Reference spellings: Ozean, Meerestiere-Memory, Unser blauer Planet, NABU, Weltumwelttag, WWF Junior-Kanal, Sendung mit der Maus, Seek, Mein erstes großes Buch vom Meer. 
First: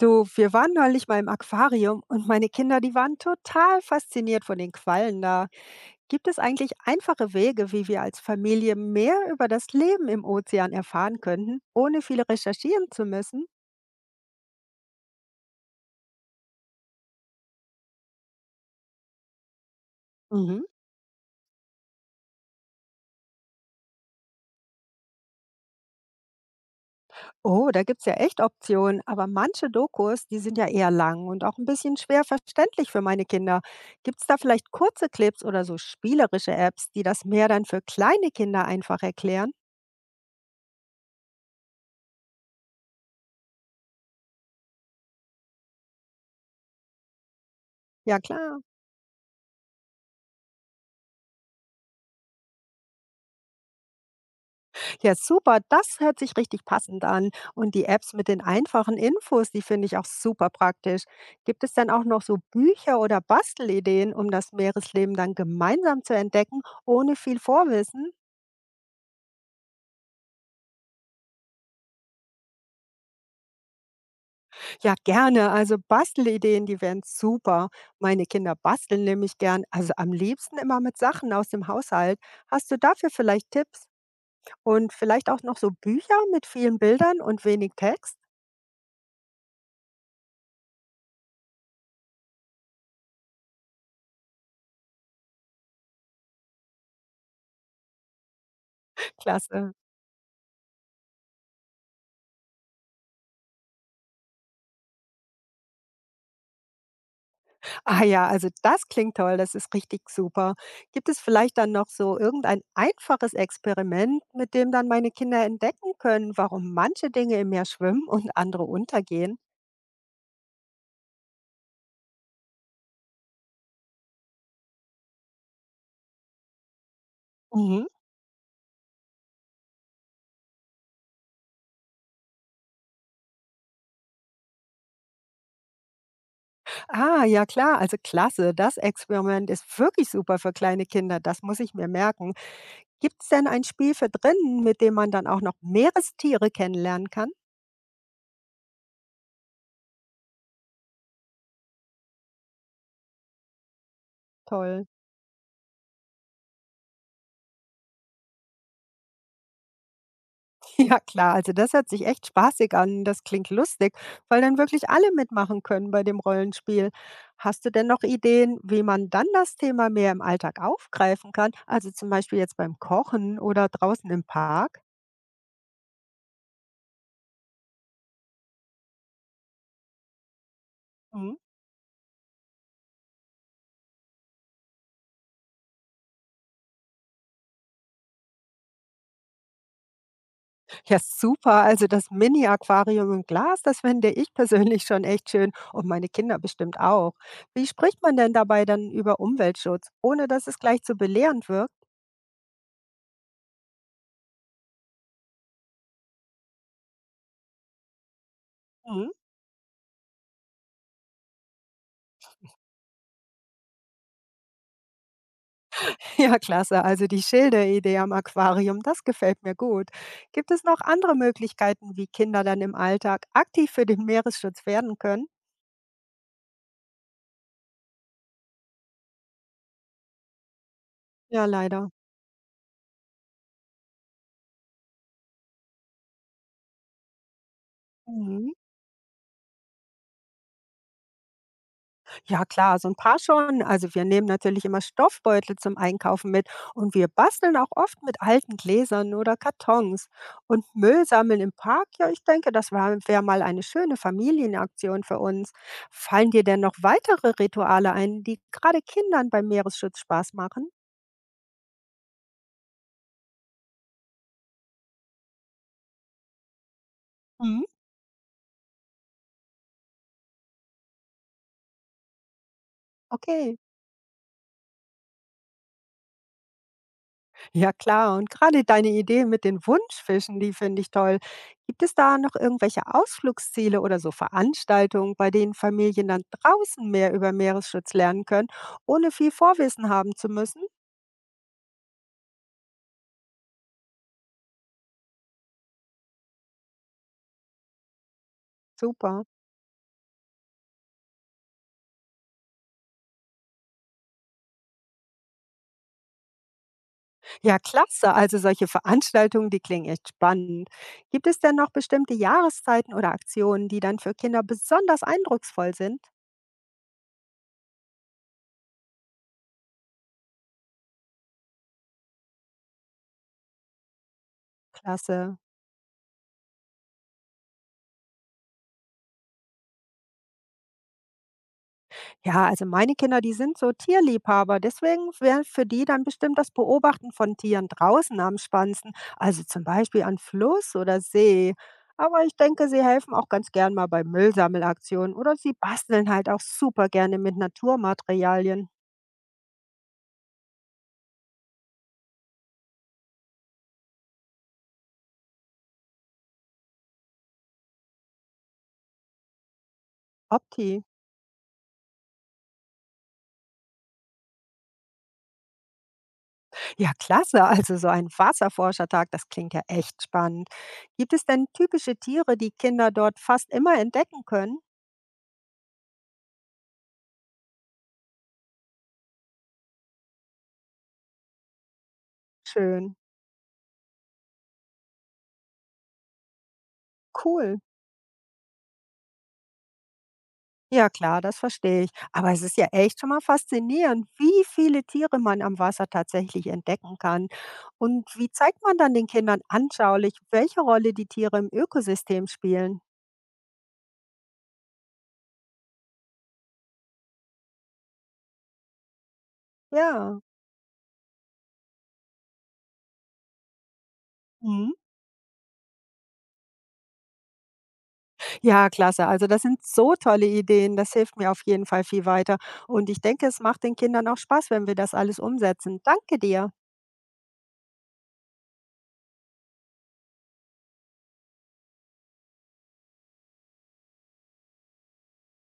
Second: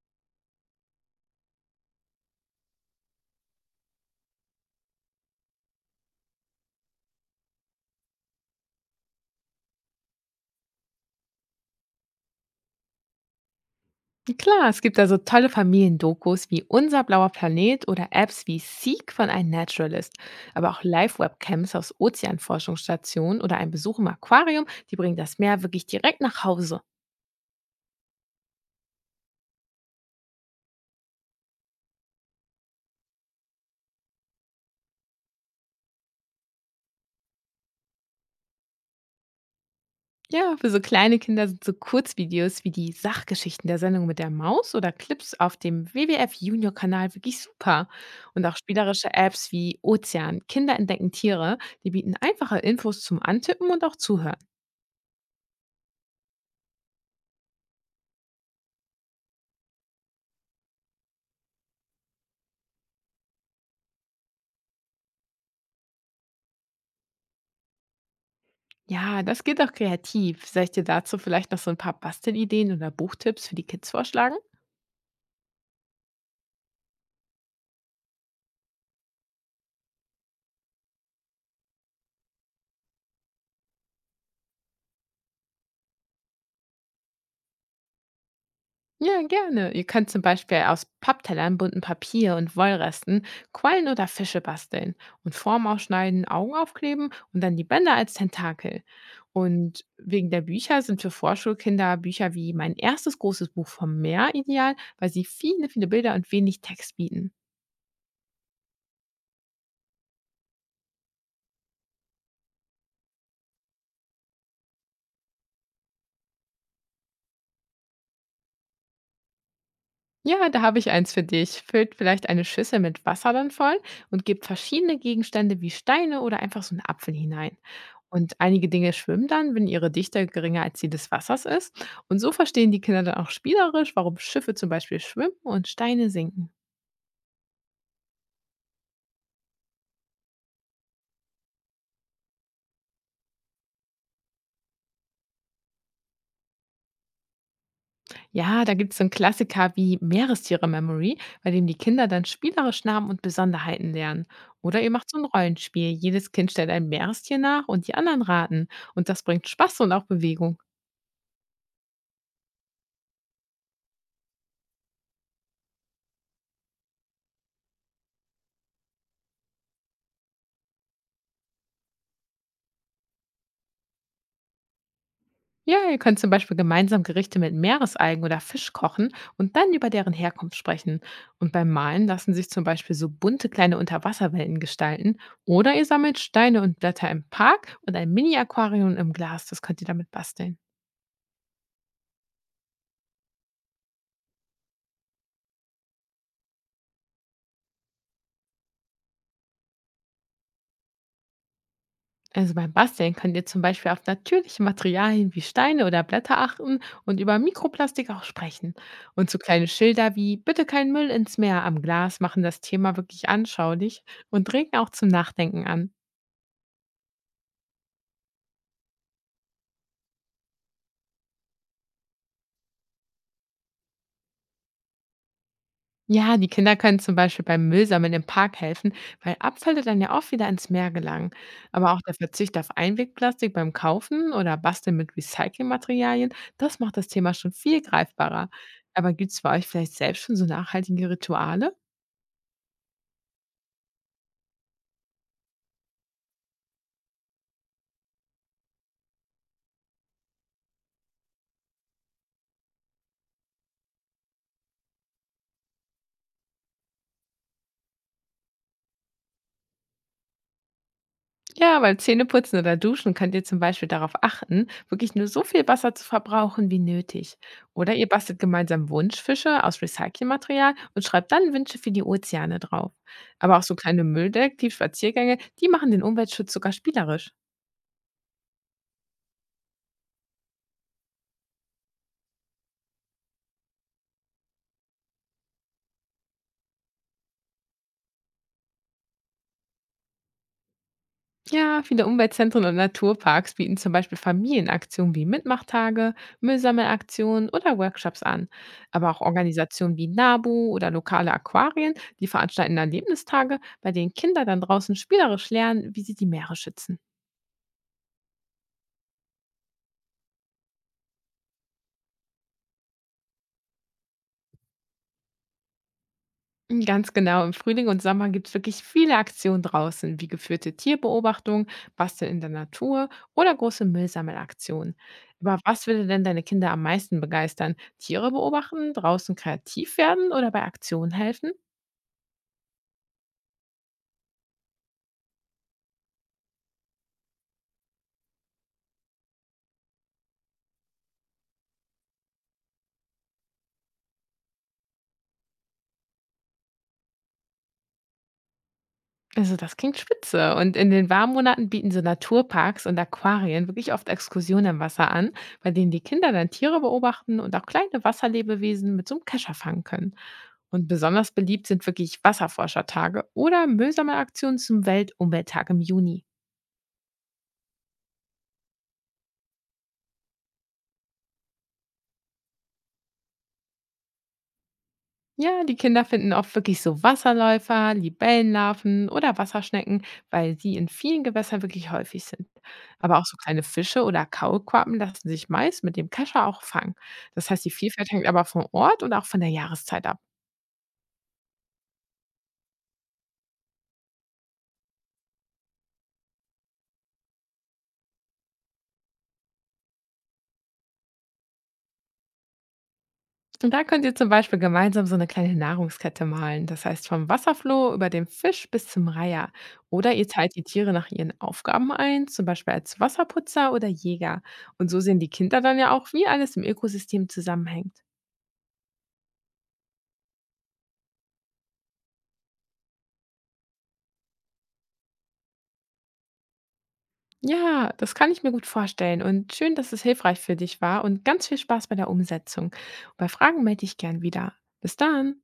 Du, wir waren neulich mal im Aquarium und meine Kinder, die waren total fasziniert von den Quallen da. Gibt es eigentlich einfache Wege, wie wir als Familie mehr über das Leben im Ozean erfahren könnten, ohne viel recherchieren zu müssen? Klar, es gibt also tolle Familiendokus wie Unser blauer Planet oder Apps wie Seek von einem Naturalist. Mhm. Aber auch Live-Webcams aus Ozeanforschungsstationen oder ein Besuch im Aquarium, die bringen das Meer wirklich direkt nach Hause. Oh, da gibt es ja echt Optionen, aber manche Dokus, die sind ja eher lang und auch ein bisschen schwer verständlich für meine Kinder. Gibt es da vielleicht kurze Clips oder so spielerische Apps, die das mehr dann für kleine Kinder einfach erklären? Ja, für so kleine Kinder sind so Kurzvideos wie die Sachgeschichten der Sendung mit der Maus oder Clips auf dem WWF Junior-Kanal wirklich super. Ja, Und auch klar. spielerische Apps wie Ozean, Kinder entdecken Tiere, die bieten einfache Infos zum Antippen und auch Zuhören. Ja, super, das hört sich richtig passend an. Und die Apps mit den einfachen Infos, die finde ich auch super praktisch. Gibt es dann auch noch so Bücher oder Bastelideen, um das Meeresleben dann gemeinsam zu entdecken, ohne viel Vorwissen? Ja, das geht auch kreativ. Soll ich dir dazu vielleicht noch so ein paar Bastelideen oder Buchtipps für die Kids vorschlagen? Ja, gerne. Also Bastelideen, die wären super. Meine Kinder basteln nämlich gern, also am liebsten immer mit Sachen aus dem Haushalt. Hast du dafür vielleicht Tipps? Und vielleicht auch noch so Bücher mit vielen Bildern und wenig Text? Ja, gerne. Ihr könnt zum Beispiel aus Papptellern, buntem Papier und Wollresten Quallen oder Fische basteln und Form ausschneiden, Augen aufkleben und dann die Bänder als Tentakel. Klasse. Und wegen der Bücher sind für Vorschulkinder Bücher wie Mein erstes großes Buch vom Meer ideal, weil sie viele Bilder und wenig Text bieten. Ah ja, also das klingt toll, das ist richtig super. Gibt es vielleicht dann noch so irgendein einfaches Experiment, mit dem dann meine Kinder entdecken können, warum manche Dinge im Meer schwimmen und andere untergehen? Ja, da habe ich eins für dich. Füllt vielleicht eine Schüssel mit Wasser dann voll und gebt verschiedene Gegenstände wie Steine oder einfach so einen Apfel hinein. Mhm. Und einige Dinge schwimmen dann, wenn ihre Dichte geringer als die des Wassers ist. Und so verstehen die Kinder dann auch spielerisch, warum Schiffe zum Beispiel schwimmen und Steine sinken. Ah, ja klar, also klasse. Das Experiment ist wirklich super für kleine Kinder, das muss ich mir merken. Gibt es denn ein Spiel für drinnen, mit dem man dann auch noch Meerestiere kennenlernen kann? Ja, da gibt es so einen Klassiker wie Meerestiere-Memory, bei dem die Kinder dann spielerisch Namen und Besonderheiten lernen. Oder Toll. ihr macht so ein Rollenspiel. Jedes Kind stellt ein Meerestier nach und die anderen raten. Und das bringt Spaß und auch Bewegung. Ja klar, also das hört sich echt spaßig an, das klingt lustig, weil dann wirklich alle mitmachen können bei dem Rollenspiel. Hast du denn noch Ideen, wie man dann das Thema mehr im Alltag aufgreifen kann? Also zum Beispiel jetzt beim Kochen oder draußen im Park? Ja, ihr könnt zum Beispiel gemeinsam Gerichte mit Meeresalgen oder Fisch kochen und dann über deren Herkunft sprechen. Mhm. Und beim Malen lassen sich zum Beispiel so bunte kleine Unterwasserwelten gestalten. Oder ihr sammelt Steine und Blätter im Park und ein Mini-Aquarium im Glas. Das könnt ihr damit basteln. Ja, super. Also das Mini-Aquarium im Glas, das finde ich persönlich schon echt schön und meine Kinder bestimmt auch. Wie spricht man denn dabei dann über Umweltschutz, ohne dass es gleich zu belehrend wirkt? Also beim Basteln könnt ihr zum Beispiel auf natürliche Materialien wie Steine oder Blätter achten und über Mikroplastik auch sprechen. Mhm. Und so kleine Schilder wie Bitte kein Müll ins Meer am Glas machen das Thema wirklich anschaulich und regen auch zum Nachdenken an. Ja, klasse. Also die Schilderidee am Aquarium, das gefällt mir gut. Gibt es noch andere Möglichkeiten, wie Kinder dann im Alltag aktiv für den Meeresschutz werden können? Ja, die Kinder können zum Beispiel beim Müllsammeln im Park helfen, weil Abfälle dann ja oft wieder ins Meer gelangen. Ja, leider. Aber auch der Verzicht auf Einwegplastik beim Kaufen oder Basteln mit Recyclingmaterialien, das macht das Thema schon viel greifbarer. Mhm. Aber gibt es bei euch vielleicht selbst schon so nachhaltige Rituale? Ja, klar, so ein paar schon. Also wir nehmen natürlich immer Stoffbeutel zum Einkaufen mit und wir basteln auch oft mit alten Gläsern oder Kartons. Und Müll sammeln im Park, ja, ich denke, das wäre mal eine schöne Familienaktion für uns. Fallen dir denn noch weitere Rituale ein, die gerade Kindern beim Meeresschutz Spaß machen? Ja, beim Zähneputzen oder Duschen könnt ihr zum Beispiel darauf achten, wirklich nur so viel Wasser zu verbrauchen wie nötig. Mhm. Oder ihr bastelt gemeinsam Wunschfische aus Recyclingmaterial und schreibt dann Wünsche für die Ozeane drauf. Aber Okay, auch so kleine Mülldeck, Spaziergänge, die machen den Umweltschutz sogar spielerisch. ja klar. Und gerade deine Idee mit den Wunschfischen, die finde ich toll. Gibt es da noch irgendwelche Ausflugsziele oder so Veranstaltungen, bei denen Familien dann draußen mehr über Meeresschutz lernen können, ohne viel Vorwissen haben zu müssen? Ja, viele Umweltzentren und Naturparks bieten zum Beispiel Familienaktionen wie Mitmachtage, Müllsammelaktionen oder Workshops an. Aber auch Super. Organisationen wie NABU oder lokale Aquarien, die veranstalten Erlebnistage, bei denen Kinder dann draußen spielerisch lernen, wie sie die Meere schützen. Ja, klasse. Also solche Veranstaltungen, die klingen echt spannend. Gibt es denn noch bestimmte Jahreszeiten oder Aktionen, die dann für Kinder besonders eindrucksvoll sind? Ganz genau. Im Frühling und Sommer gibt es wirklich viele Aktionen draußen, wie geführte Tierbeobachtung, Basteln in der Natur oder große Müllsammelaktionen. Klasse. Aber was würde denn deine Kinder am meisten begeistern? Tiere beobachten, draußen kreativ werden oder bei Aktionen helfen? Ja, also meine Kinder, die sind so Tierliebhaber. Deswegen wäre für die dann bestimmt das Beobachten von Tieren draußen am spannendsten. Also zum Beispiel an Fluss oder See. Aber ich denke, sie helfen auch ganz gern mal bei Müllsammelaktionen oder sie basteln halt auch super gerne mit Naturmaterialien. Also, das klingt spitze. Und in den warmen Monaten bieten so Naturparks und Aquarien wirklich oft Exkursionen im Wasser an, bei denen die Kinder dann Tiere beobachten und auch kleine Wasserlebewesen mit so einem Kescher fangen können. Opti. Und besonders beliebt sind wirklich Wasserforschertage oder Müllsammelaktionen zum Weltumwelttag im Juni. Ja, klasse. Also so ein Wasserforschertag, das klingt ja echt spannend. Gibt es denn typische Tiere, die Kinder dort fast immer entdecken können? Ja, die Kinder finden oft wirklich so Wasserläufer, Libellenlarven oder Wasserschnecken, weil sie in vielen Gewässern wirklich häufig sind. Schön. Aber auch so kleine Fische oder Kaulquappen lassen sich meist mit dem Kescher auch fangen. Das Cool. heißt, die Vielfalt hängt aber vom Ort und auch von der Jahreszeit ab. Ja klar, das verstehe ich. Aber es ist ja echt schon mal faszinierend, wie viele Tiere man am Wasser tatsächlich entdecken kann. Und wie zeigt man dann den Kindern anschaulich, welche Rolle die Tiere im Ökosystem spielen? Und da könnt ihr zum Beispiel gemeinsam so eine kleine Nahrungskette malen. Das heißt, vom Wasserfloh über den Fisch bis zum Reiher. Oder Ja. ihr teilt die Tiere nach ihren Aufgaben ein, zum Beispiel als Wasserputzer oder Jäger. Mhm. Und so sehen die Kinder dann ja auch, wie alles im Ökosystem zusammenhängt. Ja, klasse. Also das sind so tolle Ideen. Das hilft mir auf jeden Fall viel weiter. Und ich denke, es macht den Kindern auch Spaß, wenn wir das alles umsetzen. Danke dir. Ja, das kann ich mir gut vorstellen und schön, dass es hilfreich für dich war und ganz viel Spaß bei der Umsetzung. Bei Fragen melde ich gern wieder. Bis dann.